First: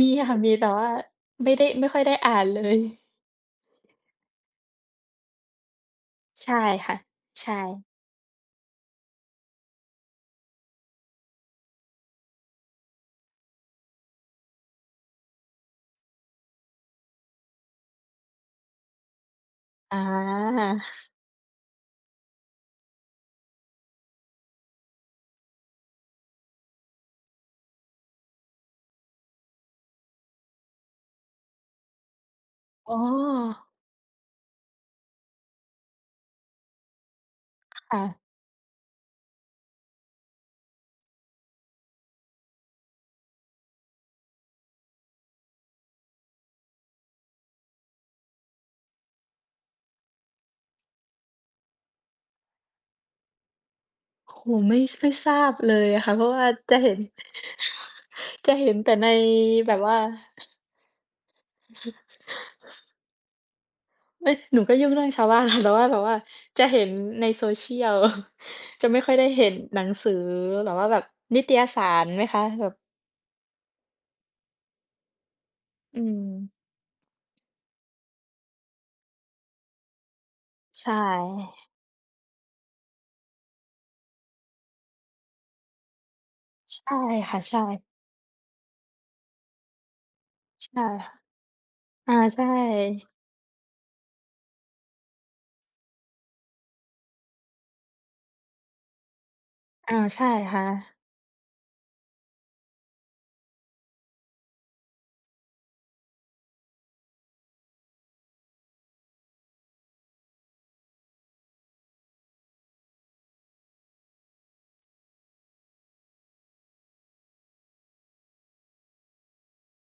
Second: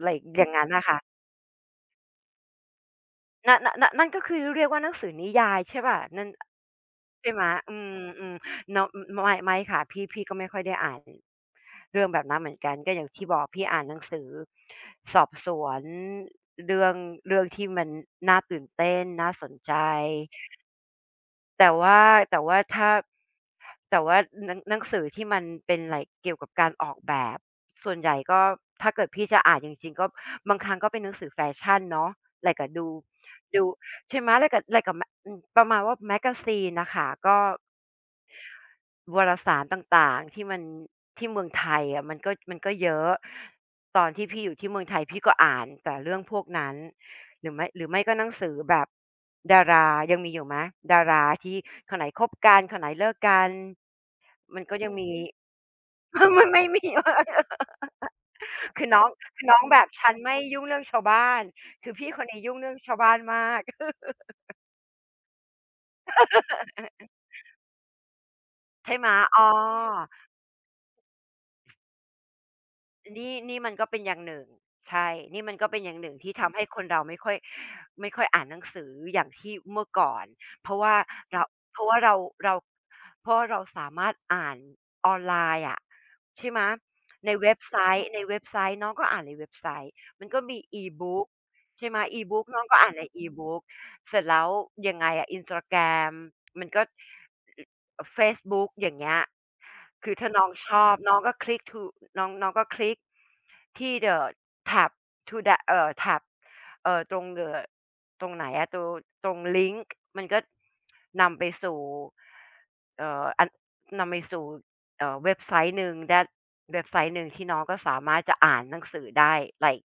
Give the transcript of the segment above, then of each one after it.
มไรีค่ะ อย่มางีงัแ้ต่นนว่ะ่าค่ะ ไม่ได้ ไม่ค่อยได้อ่านเลย น น นั่นก็คือเรียกว่าหนังสือนิยายใช่ไหมเปล่า นั่น ใช่ค่ะ ใช่ไหม ใชอื่ ม ๆ เนาะ อ อ ไม่ ไม่ค่ะ พี่ พี่ก็ไม่ค่อยได้อ่าน อ เรื่องแบบนั้นเหมือนกัน ก็อย่างที่บอกพี่อ่านหนังสือสอบสวน เรื่อง เรื่องที่มันน่าตื่นเต้น น่าสนใจ อา แต่ว่า แต่ว่าถ้า แต่ว่าหนัง หนังสือที่มันเป็นไร เกี่ยวกับการออกแบบ ส่วนใหญ่ก็ถ้าเกิดพี่จะอ่านจริง ๆ ก็บางครั้งก็เป็นหนังสือแฟชั่นเนาะ ไรก็ดู อ๋ดู อ ใช่ไหม ถ้าเกิดไรกะแมก อ ประมาณว่า แมกาซีน น่ะค่ะ ก็ ค่ะ วรสารต่าง ๆ ที่มัน ที่เมืองไทยอะมันก็ มันก็เยอะ ตอนที่พี่อยู่ที่เมืองไทยพี่ก็อ่านแต่เรื่องพวกนั้น หรือไม่ หรือไม่ก็หนังสือแบบดารา ยังมีอยู่ไหม? ดาราที่คนไหนคบกัน คนไหนเลิกกัน โอ้โฮ มันไมก็่ ยังไมมี ่ทราบเลยอะค่ะ เพราะวม่ัานไม่จะมี เห็น จะเห็นคืแอต่น้อในง คือน้องแบแบบบ ว่า "ฉันไม่ยุ่งเรื่องชาวบ้าน" คือพี่คนนี้ยุ่งเรื่องชาวบ้านมาก เอ๊ย หนูก็ยุ่งเรื่องชาวบ้าน ค่ะ แต่ว่า แต่ว่าจะเห็นใน Social จะใชไ่ม่ไหคม ่อยได้อ๋เหอ ็นหนังสือ หรือว่าแบบนิตยสารไหมคะ แบบ นี่ นี่มันก็เป็นอย่างหนึ่ง ใช่ นี่มันก็เป็นอย่อาืงหนึ่งม ที่ทำให้คนเราไม่ค่อย ไม่ค่อยอ่านหนังสืออย่างที่เมื่อก่อน เพราะใชว่าเรา ่ เพราะว่าเรา เรา เพราะว่าเราสามารถอ่านออนไลน์อะ ใช่ไหม ใช่ใคน่ะ เวใ็ชบ่ ไซต์ ในเว็บไซต์ น้องก็อ่านในเว็บไซต์ มันก็มี ใช่ค่ะ E-Book ใช่ไหม อา ใชE-Book น้องก็อ่านใน ่ E-Book เสร็จแล้วยังไงอะ Instagram มันก็ อ อา Facebook อย่างเงี้ย อา คือใชถ้่าน้องค่ชอะ บน้องก็คลิกทู อ น้อง น้องก็คลิกที่ The tab to the เอ่อ tab เอ่อ ตรง ด ตรงไหนอะ ตรง ตรงลิงค์ มันก็ นำไปสู่ เอ่อ อัน นำไปสู่ เอ่อ เว็บไซต์หนึ่ง that เว็บไซต์หนึ่ง ที่น้องก็สามารถจะอ่านหนังสือได้ ไลก์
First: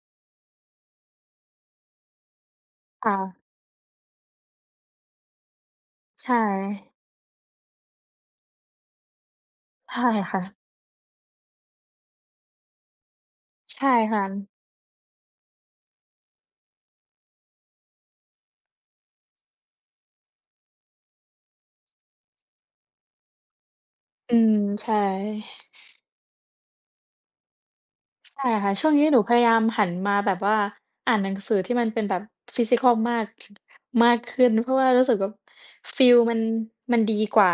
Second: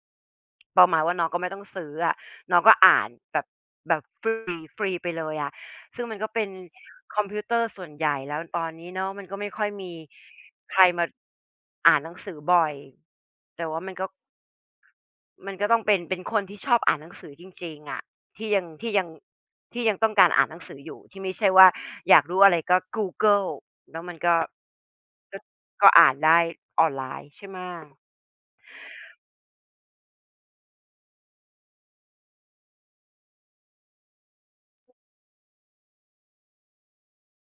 ประมาณว่าน้องก็ไม่ต้องซื้ออะ น้องก็อ่าคน่ะ แบบ แบบ ฟรี ฟรีไปเลยอะ ซึ่งมันกใช็เป็น่ คอมพิวเตอร์ส่วนใหญ่แล้ว ตอนนี้เนาะมันก็ไม่ค่อยมใชี่ค่ะ ใครมาอ่านหนังสือบ่อย แต่วใ่ชา่มันก็ ค่ะ มันก็ต้องเป็น เป็นคนที่ชอบอ่านหนังสือจริง ๆ อะ ที่ยัง ที่ยัง ที่ยังต้องการอ่านหนังสืออยู่ ที่ไม่ใช่ว่าอยากรู้อะไรก็กูเกิล แล้วมันกอื็ ม ใช่ ก็ ก็อ่านได้ออนไลน์ ใช่ไหม? ใช่ค่ะ ช่วงนี้หนูพยายามหันมาแบบว่าอ่านหนังสือที่มันเป็นแบบ physical มาก มากขึ้น เพราะว่ารู้สึกแบบฟีลมัน มันดีกว่า